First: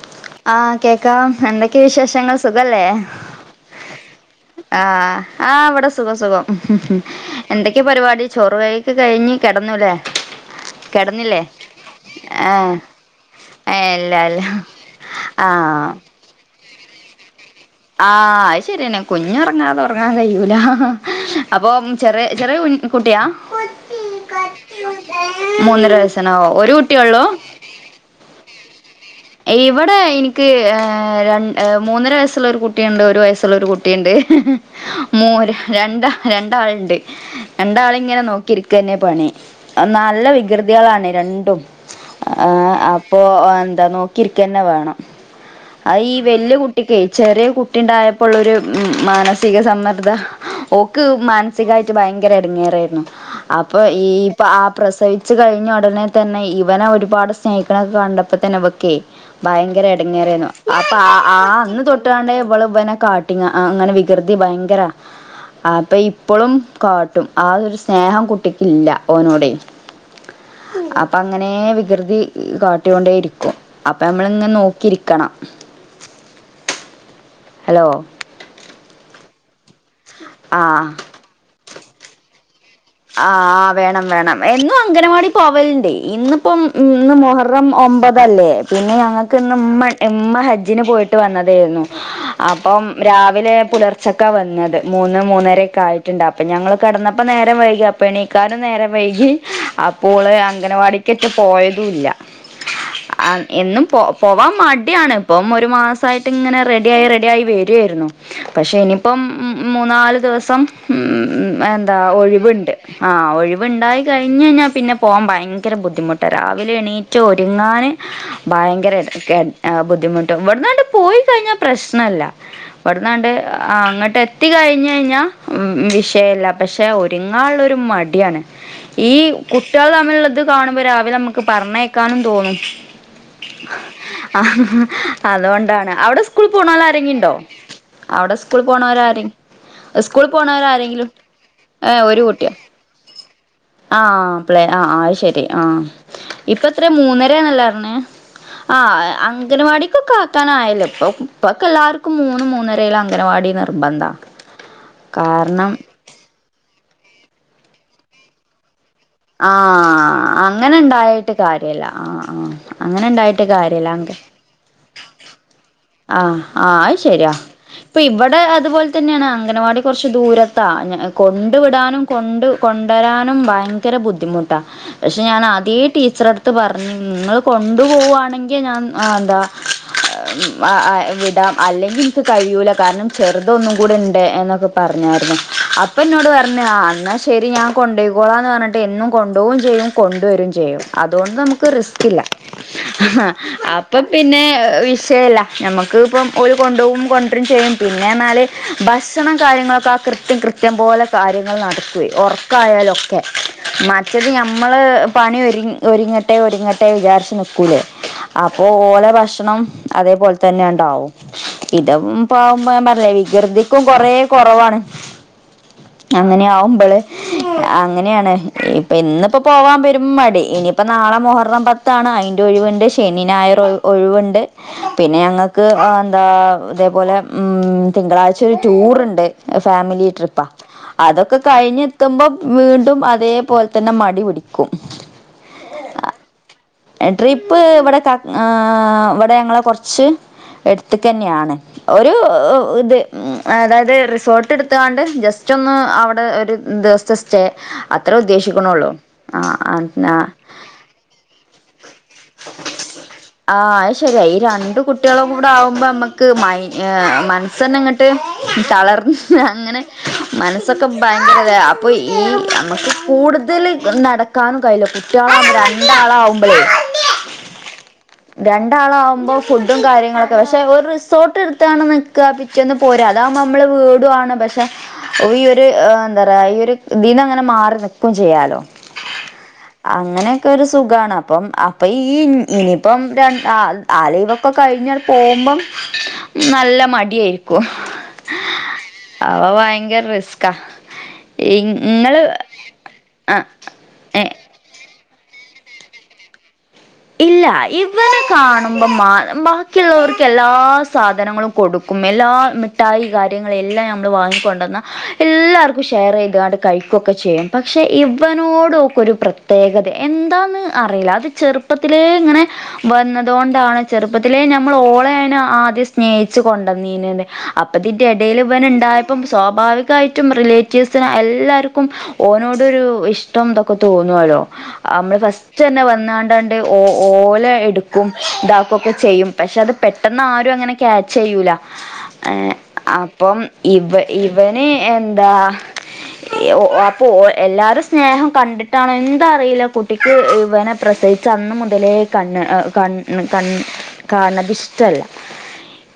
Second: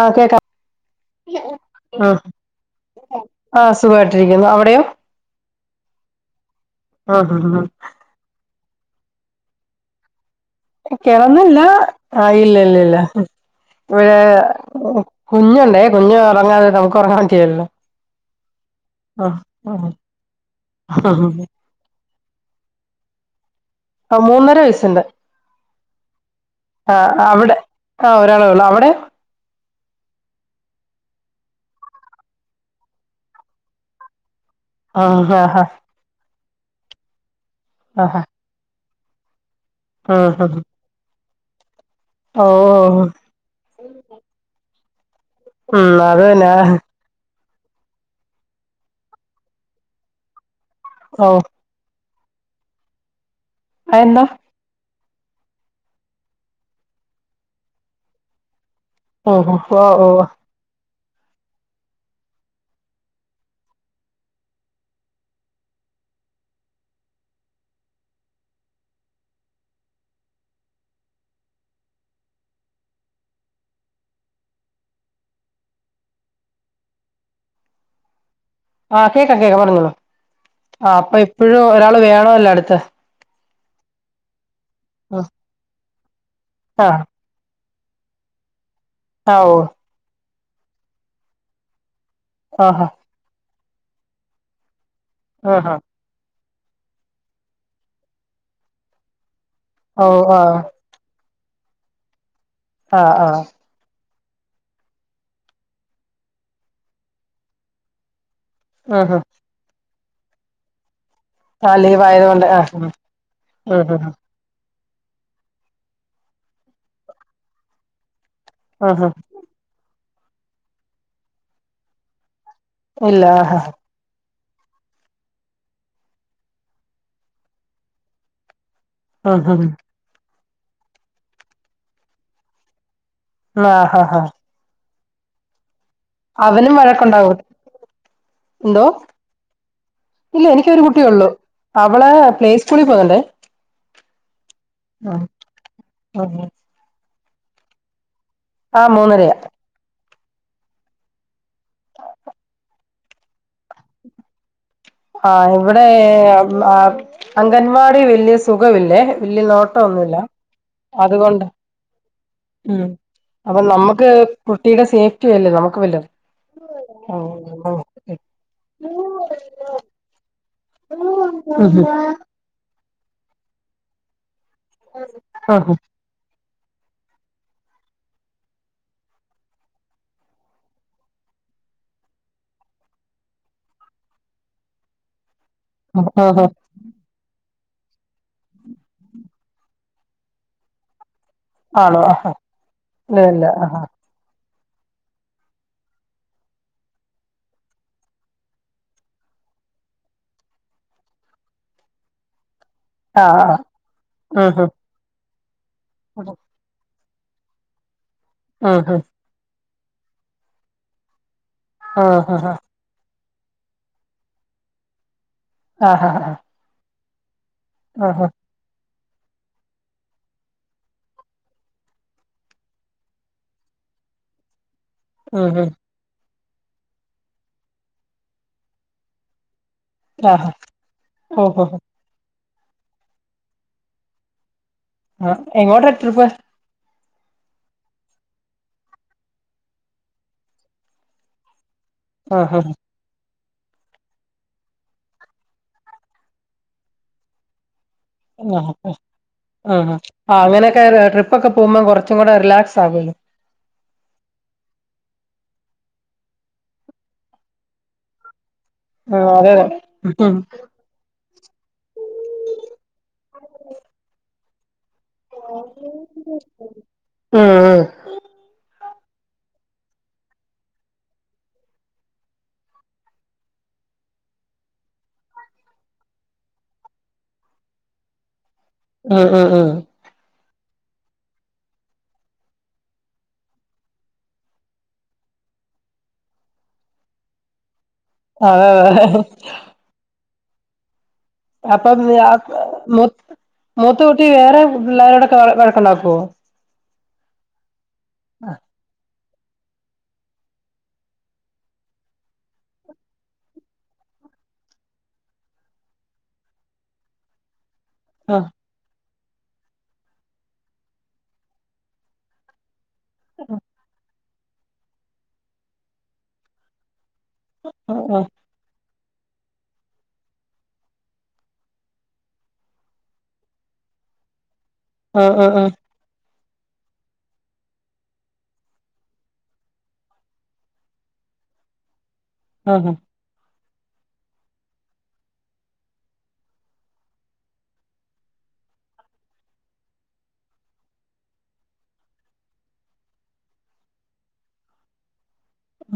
ആഹ് കേക്കാം ആഹ് കേക്കാം എന്തൊക്കെ ആഹ് വിശേഷങ്ങൾ സുഖല്ലേ ആഹ് സുഖമായിട്ടിരിക്കുന്നു അവിടെയോ ആഹ് ആഹ് ഇവടെ സുഖം സുഖം ആഹ് ആഹ് എന്തൊക്കെ പരിവാടി ചോറ് കഴി ക്കെ കഴിഞ്ഞ് കെടന്നൂലേ കെടന്നില്ല ആഹ് ഇല്ല ഏഹ് ഇല്ല ഇല്ല ഏഹ് ഇവ്ടെ ഇല്ല ഇല്ല കുഞ്ഞൊണ്ടേ ആഹ് കുഞ്ഞ് ഒറങ്ങാതെ നമുക്ക് ഒറങ്ങാൻ പറ്റില്ലല്ലോ ആഹ് അയ് ശരിയന്നെ കുഞ്ഞ് ഒറങ്ങാതെ ആഹ് ഒറങ്ങാൻ കഴിയൂല അപ്പോ ചെറിയെ ചെറിയ കുൻ കുട്ടിയാ ആഹ് മൂന്നര വയസ്സുണ്ട് മൂന്നര വയസ്സണോ ഒരു കുട്ടിയെ ആഹ് ഒള്ളൂ അവിടെ ആഹ് ഒരാളെ ഒള്ളൂ അവടെ ഇവടെ എനിക്ക് രൺ മൂന്നര വയസ്സൊള്ള ഒരു കുട്ടിയുണ്ട് ഒരു വയസ്സൊള്ള ഒരു കുട്ടിയ്ണ്ട്. ആഹ് മോന് ആഹ് രണ്ട രണ്ടാളുണ്ട് രണ്ടാളെ ഇങ്ങനെ ആഹ് നോക്കിയിരിക്കന്നെ പണി ആഹ് നല്ല ഓഹ് ഉം ഉം. വികൃതേളാണ് രണ്ടും ഓ ആഹ് അപ്പൊ എന്താ നോക്കിയിരിക്കന്നെ വേണം ഉം, അത് ഈ തന്നെ വല്യ കുട്ടിക്കെയ് ചെറിയ കു ട്ടി ഉണ്ടായപ്പൊള്ളൊരു മാനസിക സമ്മർദ്ദ ഓക്ക് ഓഹ് മൻ സികായിട്ട് ഭയങ്കര എടങ്ങേറായിരുന്നു അപ്പൊ ഈ അതെന്താ പാ പ്രസവിച്ചു കഴിഞ്ഞ ഒടനെ തന്നെ ഇവനെ ഒരുപാട് സ്നേഹിക്കണെക്കെ കണ്ടപ്പോത്തന്നെ ഇവക്കേ ഓഹ് ഭയങ്കര ഓഹ് ഓഹ് എടങ്ങേറായിരുന്നു അപ്പൊ ആ ആഹ് അന്ന് തൊട്ടാണ് ഇവള് ഇവനെ കാട്ടിങ്ങാ ആഹ് അങ്ങനെ വികൃതി ഭയങ്കര അപ്പൊ ഇപ്പളും കാട്ടും ആ ഒരു സ്നേഹം കുട്ടിക്കില്ല ഓനോടെയ് അപ്പൊ അങ്ങനേ വികൃതി കാട്ടി കൊണ്ടേ ഇരിക്കും അപ്പൊ നമ്മളിങ്ങനെ നോക്കിയിരിക്കണം. ഹലോ ആഹ് കേക്കാം കേക്കാം പറഞ്ഞോളൂ ആഹ് അപ്പൊ എപ്പഴും ഒരാള് വേണല്ലോ അടുത്ത് ആഹ് ആഹ് വേണം വേണം എന്നും അംഗനവാടി പോവലിണ്ടേയ് ഇന്നിപ്പം ആഹ് ഇന്ന് മൊഹ ഹറം ഒമ്പതല്ലേ പിന്നെ ഞങ്ങക്ക് ആഹ് ഇന്ന് ഓഹ് ഉമ്മ ഇമ്മ ഹജ്ജിന് പോയിട്ട് വന്നതേർന്നു അപ്പം ആഹാ രാവിലെ പുലർച്ചക്കാ വന്നത് മൂന്ന് ആഹാ മൂന്നരേക്ക ആയി ട്ടുണ്ട് അപ്പൊ ഞങ്ങള് കെടന്നപ്പോ നേരം വൈകി അപ്പ എണിക്കാനും നേരം വൈകി. അപ്പോ ഓഹ് ഓള് ആഹ് അംഗനവാടിക്കെക്കേ പോയതുല്ല ആഹ് അ ആഹ് എന്നും പോ പോവാൻ മടിയാണ് ഇപ്പം ഒരു മാസായിട്ടിങ്ങനെ റെഡി ആയി റെഡി ആയി വരേരുന്നു. പക്ഷെ ഉം ഇനിപ്പം ഉം മൂന്നാല് ദിവസം ഉം ആഹ് എന്താ ലീവ് ആയതുകൊണ്ട് ആഹ് ഒഴിവ്ണ്ട്. ഉം ആഹ് ഒഴിവ്ണ്ടായി ഉം കഴി കഴിഞ്ഞു കഴിഞ്ഞാ പിന്നെ പോകാൻ ഭയങ്കര ബുദ്ധിമുട്ട രാവിലെ എണീറ്റ് ഒരുങ്ങാന് ഭയങ്കര ഉം ഉം ഏഹ് ബുദ്ധിമുട്ടും ഇവട്ന്നങ്ങട്ട് പോയി കഴിഞ്ഞാൽ പ്രശ്നല്ല. ഇല്ല ഇവട്ന്നാണ്ട് ആഹ് അങ്ങട്ട് എത്തി കഴിഞ്ഞഴിഞ്ഞാ വിഷയല്ല പക്ഷെ ഒരുങ്ങാള്ളൊര് മടിയാണ് ഈ ഉം ഉം കുട്ടേള് തമ്മിലുള്ളത് കാണുമ്പോ രാവിലെ മ്മക്ക് പറഞ്ഞയക്കാനും തോന്നും ആഹ് അതുകൊണ്ടാണ് അവടെ സ്കൂൾ അവനും പോണോലാരെങ്കിണ്ടോ വഴക്കുണ്ടാവും അവടെ സ്കൂൾ എന്തോ പോണവരരെ സ്കൂളിൽ ഇല്ല എനിക്കൊരു പോണവരരെങ്കിലും ഏഹ് ഒരു കുട്ടിയോ ത്തിരിപ്പോവണ്ട് ആഹ് പ്ലേ ആഹ് അയ് ശെരി ആഹ് ഇപ്പത്ര മൂന്നരന്നല്ലാറഞ്ഞ് ആഹ് അംഗനവാടിക്കൊക്കെ ആ ക്കാനായല്ലോ ഇപ്പൊ ഇപ്പൊക്കെ എല്ലാവർക്കും മൂന്ന് മൂന്നരയിലും അംഗനവാടി നിർബന്ധാ. ആഹ് ഇവടെ അം അംഗൻവാടി വലിയ സുഖമില്ലേ. വലിയ നോട്ടമൊന്നുമില്ല ആഹ് അങ്ങനെണ്ടായിട്ട് അതുകൊണ്ട് കാര്യല്ല ആഹ് ആഹ് ഉം അങ്ങനെണ്ടായിട്ട് അപ്പൊ കാര്യല്ല നമുക്ക് അംഗ കുട്ടിയുടെ സേഫ് റ്റു അല്ലേ നമക്ക് വല് ആഹ് ആത് ശരിയാ ഇപ്പൊ ഇവടെ അതുപോലെ തന്നെയാണ് അംഗനവാടി കൊറച്ച് ദൂരത്താ ഞൻ കൊണ്ടു വിടാനും കൊണ്ട് കൊണ്ടുവരാനും ഭയങ്കര ബുദ്ധിമു പക്ഷെ ഞാൻ ആദ്യ ടീച്ചർ അടുത്ത് പറഞ്ഞു നിങ്ങൾ കൊണ്ടു പോവുവാണെങ്കിൽ ഞാൻ എന്താ വിടാം അല്ലെങ്കിൽ എനിക്ക് കഴിയൂല്ല കാരണം ചെറുതൊന്നും കൂടെ ഉണ്ട് എന്നൊക്കെ പറഞ്ഞായിരുന്നു അപ്പൊ എന്നോട് ഉം പറഞ്ഞാ ആ എന്ന ശരി ശരി ഞാൻ കൊുപോയിക്കോളാം എന്ന് പറഞ്ഞിട്ട് എന്നും കൊണ്ടുപോകയും ചെയ്യും കൊണ്ട വരും ചെയ്യും അതുകൊണ്ട് നമുക്ക് ആണോ പ്പറിസ്കില്ല ഇല്ല ഇല്ല ആഹ് അപ്പൊ പിന്നെ വിഷയല്ല നമ്മുക്ക് ഇപ്പം ഒരു കൊണ്ട പോവും കൊണ്ടും ചെയ്യും പിന്നെ എന്നാല് ഭക്ഷണം കാര്യങ്ങളൊക്കെ ആ കൃത്യം കൃം ത്യം പോലെ കാര്യങ്ങൾ നടക്കുകയും ഉറക്കായാലൊക്കെ ഓക്കെ ആഹ് മറ്റത് ആഹ് നമ്മൾ പണി ഒരു ഒരുങ്ങട്ടെ ഒരുങ്ങട്ടെ ഇട്ട വിചാരിച്ച് നിക്കൂലേ അപ്പൊ ആഹ് ഓല ഭക്ഷണം അതേപോലെ തന്നെ ഉണ്ടാവും ഇത ആഹ് ആഹ് പ്പ പറല്ല വികൃതിക്കും കൊറ കുറവാണ് ആഹ് ആഹ് അങ്ങനെയ ആവുമ്പോള് ആഹ് അങ്ങനെയാണ് ഇപ്പൊ ഇന്നിപ്പോ പോവാൻ വരും മടി ഇനിയിപ്പ നാളെ മുഹറം പത്താണ് അയിന്റെ ഒഴിവുണ്ട് ശനി ഞായറ് ഒഴിവുണ്ട് പിന്നെ ഞങ്ങൾക്ക് എന്താ ഇതേപോലെ തിങ്കളാഴ്ച ഒരു ടൂറുണ്ട് ഫാമിലി ആഹ് ട്രിപ്പാ ആഹ് അതൊക്കെ ഓഹോ കഴിഞ്ഞ് ക്കുമ്പോം വീണ്ടും അതേപോലെ തന്നെ മടി പിടിക്കും ആ എങ്ങോട്ട് ട്രിപ്പ് ട്രിപ്പ് ഇവിടെ ഇവിടെ ഞങ്ങളെ കുറച്ച് കു എടുത്ത തന്നെയാണ് ഒരു ആഹ് ആഹ് ഇത് അതായത് റിസോർട്ട് എടുത്താണ്ട് ജസ്റ്റ് ഒന്ന് അവിടെ ഒരു ദിവസത്തെ സ്റ്റേ അത്രേ ഉദ്ദേശിക്കണള്ളൂ ആ ആഹ് അങ്ങനെയൊക്കെട്രിപ്പ് ഇപ്പൊക്കെ പോക്പോ കുറച്ചും കൂടെറിലക്സ് ആക്കുല്ലോ ആഹ അത് ശരിയ ഈ രണ്ട കുട്ടികളും കൂടെ ആവുമ്പോ നമ്മക്ക് മൈ മനസ്സ തന്നെ അങ്ങോട്ട് ആഹ് തളർന്ന് അതെ അതെ അങ്ങനെ ഉം മന പ്പൊക്കെ ഭയങ്കര അപ്പൊ ഈ നമുക്ക് കൂടുതൽ നടക്കാനും കയ്യില കുട്ടികളരണ്ടാളവും ഉം ഉ രണ്ടാളാവകുമ്പോൾ ഫുഡും കാര്യങ്ങളൊക്കെ പക്ഷെ ഒരു റിസോർട്ട് എടുത്താണ്ന്ന് ക്കപിറ്റെന്ന് പോരാ അതാക്പോ നമ്മള് വീടാണ് പക്ഷെ ഓ ഈ ഒരു എന്താ പറയാ ഈ ഒരു ദീന്ന് അങ്ങനെ മാറി നക്കും ചെയ്യാലോ ഉം ഉം ഉം അങ്ങനെയൊക്കെ ഒരു സുഖാണ് അപ്പം അപ്പൊ ഈ ഇനിയിപ്പം ര ആ ലീവൊക്കെ കഴിഞ്ഞങ്ങട് പോകുമ്പം നല്ല മടിയായിരിക്കും അതെ അതെ അപ്പൊ ഭയങ്കര റിസ്ക് ക്ക അപ്പം ഇങ്ങള് മൂ ആ മൂത്ത കുട്ടി ഏ വേറെ പിള്ളേരോടൊക്കെ വഴക്കുണ്ടാക്കുമോ ഇല്ല ഇവന് കാണും മ്പം ബാക്കിയുള്ളവർക്ക് എല്ലാ സാധനങ്ങളും കൊടുക്കും എല്ലാ മി ട്ടായി കാര്യങ്ങളെല്ലാം ഞമ്മള് വാങ്ങിക്കൊണ്ട് വന്നാൽ എല്ലാവർക്കും ഷെയർ ചെയ്താണ്ട് കഴിക്കുകയൊക്കെ ചെയ്യും പക്ഷേ ആഹ് ഇവനോടോക്ക് ഒരു പ്രത്യേകത എന്താണെന്ന് അറിയില്ല അത് ചെറുപ്പ ചെറുപ്പത്തിലേ ഇങ്ങനെ വന്നതുകൊണ്ടാണ് ചെറു പ്പത്തിലേ ഞമ്മള് ഓളെയാണ് ആദ്യം സ്നേഹിച്ച് കൊണ്ടുവന്നീനത് അപ്പൊ അതിന്റെ ഇടയില് ഇവൻ ഉണ്ടായപ്പം സ്വാഭാവികമായിട്ടും റിലേറ്റീവ്സിന് എല്ലാവർക്കും ഓനോട് ഒരു ഇഷ്ടം ഇതൊക്കെ തോന്നുവല്ലോ നമ്മള് ആഹ് ആഹ് ഫസ്റ്റ് തന്നെ വന്നാണ്ട് ണ്ട്ഓ ഓല എടുക്കും ഇതാക്കും ഒക്കെ ചെയ്യും പക്ഷെ അത് പെട്ടെന്ന് ആരും അങ്ങനെ ക്യാച്ച് ചെയ്യൂല ഏഹ് ആഹ് ആഹ് അപ്പം ഇവ ഇവന് എന്താ അപ്പൊ എല്ലാരും സ്നേഹം കണ്ടിട്ടാണോ എന്താ അറിയില്ല കുട്ടിക്ക് ഇവനെ പ്രസ ച്ച അന്ന് മുതലേ കണ്ണ് കണ്ണ കണ് കാണത് ഇഷ്ടവല്ല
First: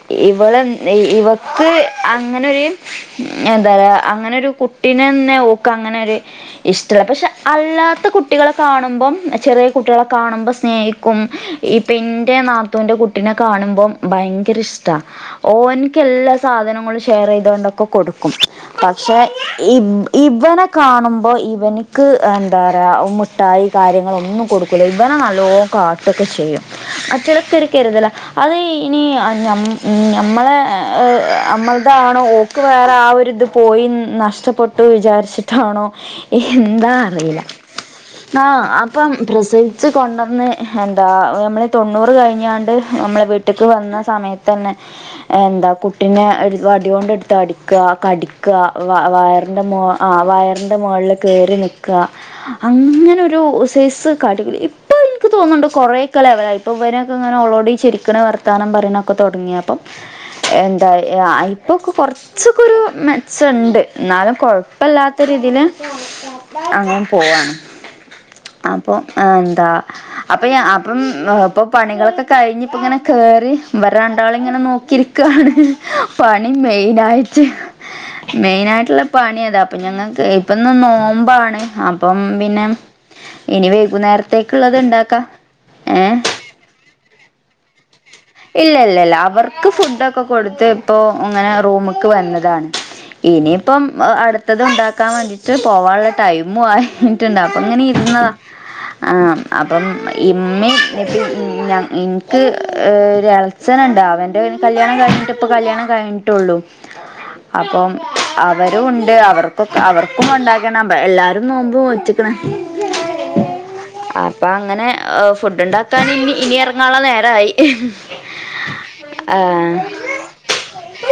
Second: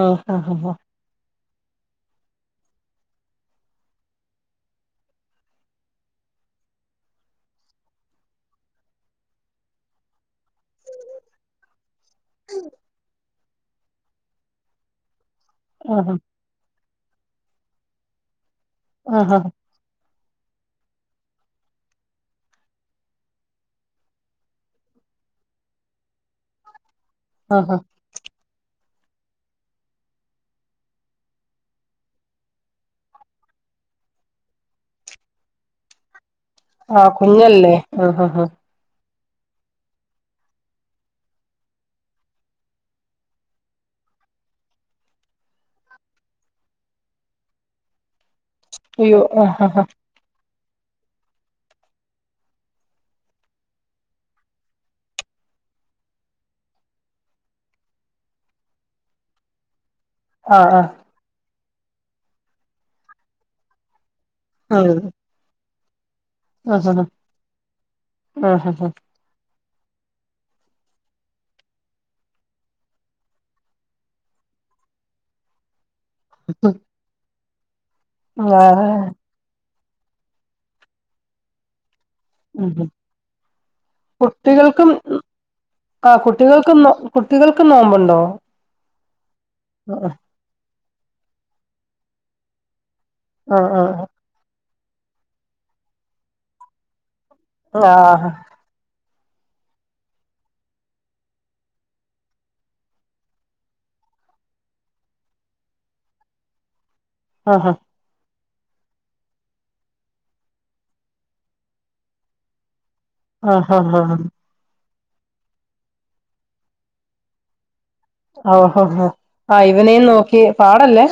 ആഹ് ആഹ് ഇവള് ഇവക്ക് അങ്ങനെ ഒരു എന്താ പറയാ അങ്ങനെ ഒരു കുട്ടിനെന്നെ ഓക്ക്അങ്ങനെ ഒരു ഇഷ്ടല്ല പക്ഷെ അല്ലാത്ത കുട്ടികളെ കാണുമ്പം ചെറിയ കുട്ടികളെ കാണുമ്പോ സ്നേഹിക്കും ഇപ്പെന്റെ നാത്തൂന്റെ കുട്ടിനെ കാണുമ്പോം ഭയങ്കര ഇഷ്ടാ. ആഹ് ഓനിക്ക് ആഹ് എല്ലാ സാധനങ്ങളും ഷെയർ ചെയ്തൊണ്ട ക്കെ കൊടുക്കും പക്ഷെ ആഹ് ആഹ് ആഹ് ഈ ഇവനെ കാണുമ്പോൾ ഇവനിക്ക് എന്താ പറയുക മുഠായി കാര്യങ്ങള് ഒന്നും കൊടുക്കു ഇവനെ നല്ലോ കാട്ടൊക്കെ ചെയ്യും [unintelligible] ആഹ് കരുതല അത് ഇനി ഞമ്മളെ നമ്മളതാണോ ഓക്ക് വേറെ ആഹ് ഒരു ഇത് പോയി നഷ്ടപ്പെട്ടു വിചാരിച്ചിട്ടാണോ എന്താ അറിയില്ല ആഹ് അപ്പം പ്രൊസീ വിളിച്ച് കൊണ്ടുവന്ന് എന്താ നമ്മൾ തൊണ്ണൂറ് കഴിഞ്ഞാണ്ട് നമ്മളെ വീട്ടിക്ക് വന്ന സമയ തന്നെ എന്താ കുട്ടീനെ വടികൊണ്ട് എടുത്ത് അടിക്കുക കടി ക്കുക അയ്യോ ആഹ് വയറിന്റെ മോ ആഹ് വയ റിന്റെ മോളിൽ കേറി നിക്കുക അങ്ങനെ ഒരു സൈസ് കാട്ടികൂട്ടലാ ഇപ്പം എനിക്ക് തോന്നുന്നുണ്ട് കുറെ ഒക്കെ ലെവലായി ഇപ്പം ഇവനെയൊക്കെ ഇങ്ങനെ ഓളോട് ചരിക്കണ് വർത്താനം പറയണൊക്കെ തുടങ്ങിയപ്പം ആഹ് എന്താ ഇപ്പൊക്കെ കൊറച്ചൊക്കെ ഒരു മെച്ചമുണ്ട്. എന്നാലും കൊഴപ്പല്ലാത്ത രീതിയില് ആഹ് ആഹ് അങ്ങ് പോവാണ്. [unintelligible] ആഹ് എന്താ? അപ്പൊ അപ്പം ഇപ്പൊ പണികളൊക്കെ കഴിഞ്ഞ് ഇപ്പം ഇങ്ങനെ കേറി ഇവരെരണ്ടാളെയും ഇങ്ങനെ നോക്കിരിക്ക ക്കാണ് പണി മെയിൻ ആയിട്ട് ആഹ് മെയിനായിട്ടുള്ള ആഹ് പണി അതാ അപ്പൊ ഞങ്ങൾക്ക് ഇപ്പൊന്ന് നോമ്പാണ് അപ്പം പിന്നെ ഉം ഇനി വൈകുന്നേരത്തേക്കുള്ളത് ഉണ്ടാക്കാം. ഏഹ് കുട്ടികൾക്ക് നോ കുട്ടികൾക്കും നോമ്പുണ്ടോ? ഇല്ല ഇല്ല ഇല്ല അവർക്ക് ഫുഡ് ആഹ് ഒക്കെ കൊടുത്ത് ഇപ്പൊ അങ്ങനെ റൂമക്ക് വന്നതാണ്. ഇനിയിപ്പം ആഹ് അടുത്തത് ഉണ്ടാക്കാൻ വേണ്ടിയിട്ട് പോവാനുള്ള ടൈമും ആയിട്ട് ഉണ്ടാവും. അങ്ങനെ ഇരുന്നതാ. ആഹ് ആഹ് അപ്പം ഇമ്മേം എനിക്ക് ഒര് ഇളയച്ചൻ ഉണ്ട് അവന്റെ കല്യാണം കഴിഞ്ഞിട്ട് ഇപ്പൊ കല്യാണം കഴിഞ്ഞിട്ടേയുള്ളു ആഹ് അപ്പം അവരും ഉണ്ട് അവർക്കൊക്കെ അവർക്കും ഉണ്ടാക്കണം എല്ലാരും നോമ്പ് മോച്ചിക്കണ്. ആഹ് ആഹ്ആഹ് അപ്പ അങ്ങനെ ഫുഡ് ഉണ്ടാക്കാൻ ഇനി ഇനി ഇറങ്ങാനുള്ള നേരായി [unintelligible] ഓഹോ ഹോ ആ ഹ് ഇവനേയും നോക്കി പാടല്ലേ?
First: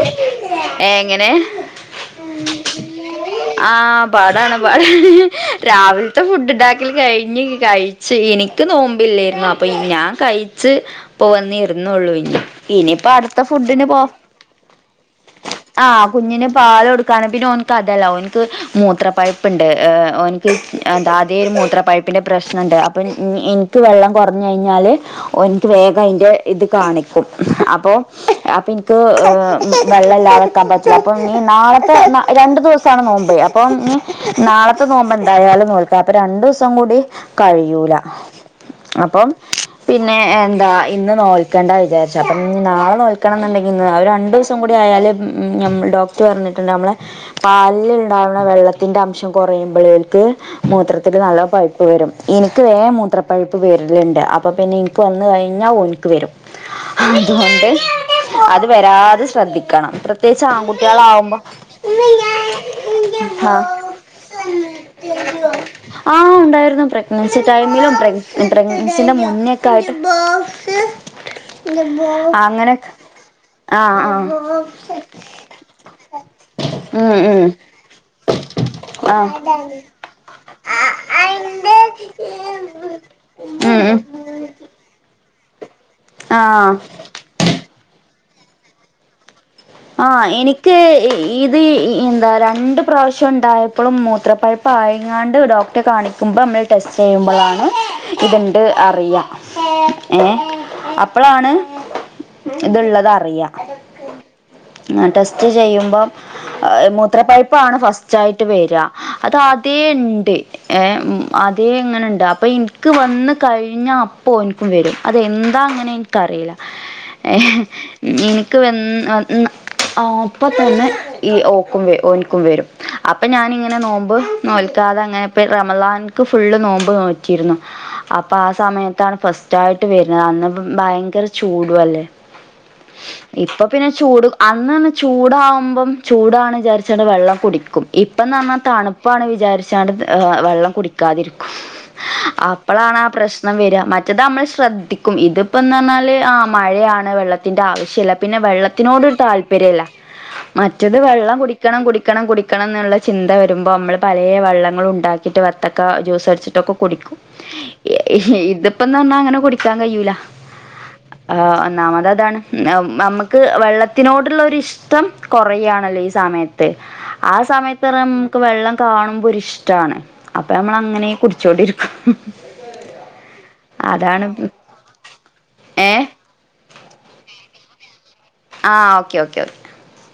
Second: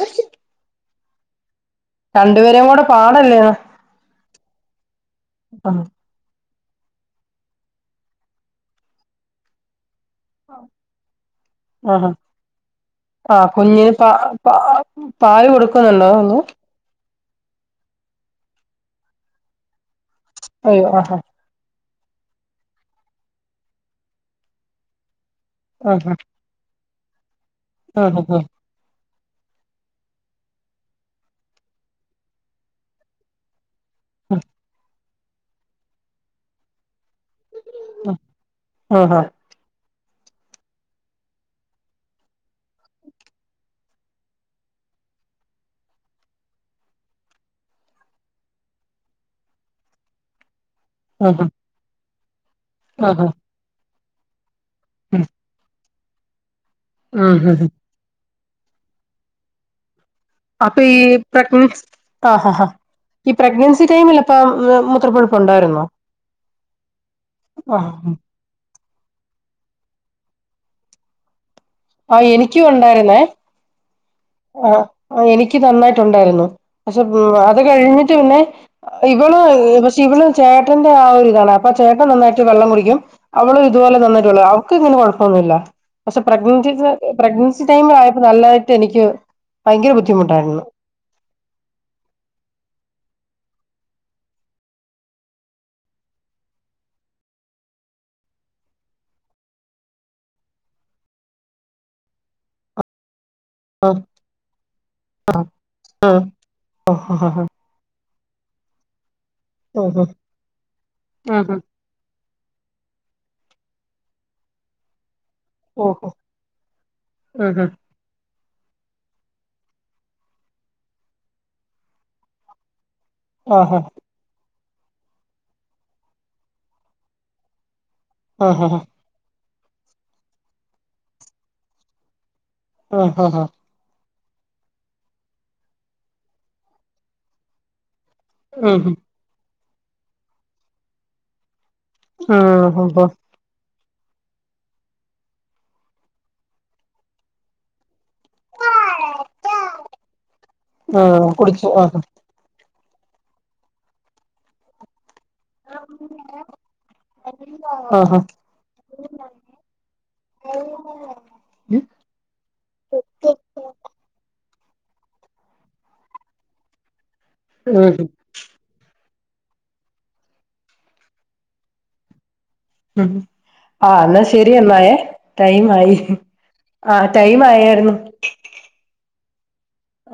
ഏഹ് എങ്ങനെ? രണ്ടുപേരെയും കൂടെ പാടല്ലേ ആഹ് പാടാണ് പാടാണ് [unintelligible] ആഹ് രാവിലെ ലത്തെ ഫുഡ് ഉണ്ടാക്കൽ കഴിഞ്ഞ് കഴിച്ച് എനിക്ക് നോമ്പില്ലായിരുന്നു അപ്പൊ ഞാൻ കഴിച്ച് പ്പ വന്ന് ഇരുന്നേ ആഹ് ഉള്ളൂ ഇനിപ്പ അടുത്ത ആഹ് ഫുഡിന് കുഞ്ഞിന് പ പോവാം. പ പാല് ആഹ് കൊടുക്കുന്നുണ്ടോ കുഞ്ഞ് കുഞ്ഞിന് പാല് കൊടുക്കാണ് പിന്നെ അവനക്ക് അതല്ല എനിക്ക് മൂത്ര പൈപ്പുണ്ട് ഏഹ് ഓനിക്ക് അയ്യോ ആഹാ അതെ ഒരു മൂത്ര പായ പിന്നെ പ്രശ്നമുണ്ട് അപ്പം എനിക്ക് വെള്ളം കുറഞ്ഞു കഴിഞ്ഞാല് ഓന്ക്ക് വേഗം ആഹാ അതിൻ്റെ ഇത് കാണിക്കും അപ്പോ ആഹാ അപ്പോ എ വെള്ളം ഇല്ലാതെ നിക്കാൻ പറ്റില്ല അപ്പം ഇനി നാളത്തെ രണ്ടു ദിവസമാണ് നോമ്പേ അപ്പം നാളത്തെ നോമ്പ് എന്തായാലും നോൽക്കാം അപ്പൊ രണ്ടു ദിവസം കൂടി കഴിയൂ ആഹാ ആഹാ അപ്പം പിന്നെ എന്താ ഇന്ന് നോൽക്കേണ്ട വിചാരിച്ചു. അപ്പം നാളെ നോൽക്കണമെന്നുണ്ടെങ്കിൽ രണ്ടു ദിവസം കൂടി ആയാല് ഞമ്മൾ ഡോക്ടർ പറഞ്ഞി ട്ടുണ്ട് നമ്മളുടെ പാലിൽ ഉണ്ടാവുന്ന വെള്ളത്തിന്റെ അംശം കുറയുമ്പോഴേൾക്ക് മൂത്രത്തി നല്ല പൈപ്പ് വരും എനിക്ക് വേറെ ആഹാ ആഹാ മൂത്രപ്പഴപ്പ് വെരലുണ്ട് അപ്പൊ പിന്നെ എനിക്ക് വന്ന കഴിഞ്ഞ പൊളികുവരും ഉം ഉം ഉം അത് വരാതെ ശ്രദ്ധിക്കണം പ്രതേകിച്ചു അപ്പൊ ഈ ആൺകുട്ടിക്കാളക്കുമ്പോൾ പ്രഗ്നൻസ് ആഹ് ആഹ് ഈ ആഹ് പ്രഗ്നൻസി ടൈമിൽ അപ്പ മൂത്രപ്പഴുപ്പ് ഉണ്ടായിരുന്നോ? ആഹ് ഉണ്ടായിരുന്നു പ്രഗ്നൻസി ആഹ് ടൈമിലും പ്രഗന പ്രഗ്നെസിന്റെ മുന്നെക്കെ ആയിട്ട് ആഹ് എനിക്കും അങ്ങനെെ ഉണ്ടായിരുന്നേ ആഹ് ആഹ് ആഹ് ആഹ് എനിക്ക് നന്നായിട്ടുണ്ടായിരുന്നു പക്ഷെ ഉം ഉം അത് കഴിഞ്ഞിട്ട് പിന്നെ ആ ഇവള് പക്ഷെ ഇവള് ചേട്ടന്റെ ആ ഒരു ഇതാണ് അപ്പൊ ചേട്ടൻ നന്നായിട്ട് വെള്ളം ഉം മുടിക്കും അവളും ഉം ഇതുപോലെ തന്നിട്ട് വെള്ള ഇങ്ങനെ കുഴപ്പൊന്നുമില്ല പക്ഷെ ആ പ്രഗ്നൻസി പ്രഗ്നൻസി ടൈമിലയപ്പോ നല്ലതായിട്ട് എനിക്ക് ഭയങ്കര ആഹ് ബുദ്ധിമുട്ടായിരുന്നു. എനിക്ക് ഈ ഇത് എന്താ രണ്ടണ്ട് പ്രാവശ്യം ഉണ്ടായപ്പോഴും മൂത്രപ്പഴപ്പം ആയതാണ്ട ഡോക്ടറെ കാണിക്കുമ്പോൾ നമ്മൾ ടെസ്റ്റ് ചെയ്യുമ്പോഴാണ് ഇതുണ്ട് അറിയ ഏഹ് അപ്പോളാണ് ഇതുള്ളതറിയാം ഓ ആഹ് ടെസ്റ്റ് ചെയ്യുമ്പം ആഹ് മൂത്രപൈപ്പാണ് ഫസ്റ്റ് ച്ചായിട്ട് വരി അത് അദ്യേ ആഹ് ഉണ്ട് ആഹ് അതേ ഇനണ്ട് എനിക്ക് അപ്പൊ എനിക്ക് വന്ന് കഴിഞ്ഞപ്പോ എനിക്കും വരും അത എ അങ്ങനെ ആഹ് എനിക്കറിയില്ലഏഹ് ആഹ് എനിക്ക്വന്ന അപ്പം തന്നെ ഈ ഓക്കും ഓനിക്കും വരും അപ്പൊ ഞാാനിങ്ങനെ ആഹ് ആഹ് നോമ്പ് നോൽക്കാതെ അങ്ങനെപ്പ റമലാൻക്ക് ഫുൾ നോമ്പ് നോറ്റിയിരുന്നു അപ്പൊ ആഹ് സമയത്താണ് ഫസ്റ്റ് ആയിട്ട് വരുന്നത് അന്ന് ഭയങ്കര ചൂടു അല്ലേ ആഹ് ഇപ്പം ചൂട് അന്ന് തന്നെ ചൂടാകുമ്പം ചൂടാണ് വിചാരിച്ചിൽ വെള്ളം കുടിക്കും ഇപ്പന്ന് പറഞ്ഞാൽ ആഹ് തണുപ്പാണ് വിചാരിച്ചണ്ട് വെള്ളം കുടിക്കാതിരിക്കും അപ്പളാണ് ആഹ് പ്രശ്നം വര മറ്റത് നമ്മൾ ശ്രദ്ധിക്കും ഇതിപ്പന്ന് പറഞ്ഞാല് ആഹ് മഴയാണ് വെള്ളത്തിന്റെ ആവശ്യമല്ല പിന്നെ തിനോട് താല്പര്യമില്ല മറ്റത് ആഹ് വെള്ളം കുടിച്ചു കുടിക്കണം ആഹ് കുടിക്കണം കുടിക്കണമെന്ന എന്നുള്ള ചിന്ത വരുമ്പോൾ നമ്മൾ പലയ വെള്ളങ്ങളൾ ഉണ്ടാക്കി ട്ട് വത്തക്ക ജ്യൂസ് അടിച്ചിട്ടൊക്കെ കുടിക്കും ആഹ് ഇതിപ്പംന്ന പറഞ്ഞാ അങ്ങനെ കുടിക്കാൻ കഴിയൂല ആ്ഹ് ഉം ഒന്നന്നാമത് അതാണ് നമുക്ക് വെള്ളത്തിനോടുള്ള ഒരുരി ഇഷ്ടം കുറുകയാണല്ലോ ഈ സമയത്ത് ആഹ് സമയത്ത് ക്ക് വെള്ളം കാണുമ്പോ ഒരി ഇഷ്ടാണ്. അപ്പൊ നമ്മള അങ്ങനെ കുടിച്ചോണ്ടിരിക്കും. ഉം, ആ എന്നാ അതാണ് ശെരി എന്നായെ, ടൈം ആയി. ഏഹ് ആഹ്, ടൈമ് ആയേയിരുന്നു. ആഹ് ഓക്കെ ഓക്കെ ഓക്കെ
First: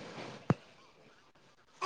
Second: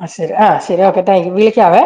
ആ ശരി ആ ശരി ഓക്കെ താങ്ക് യു വിളിക്കാവേ.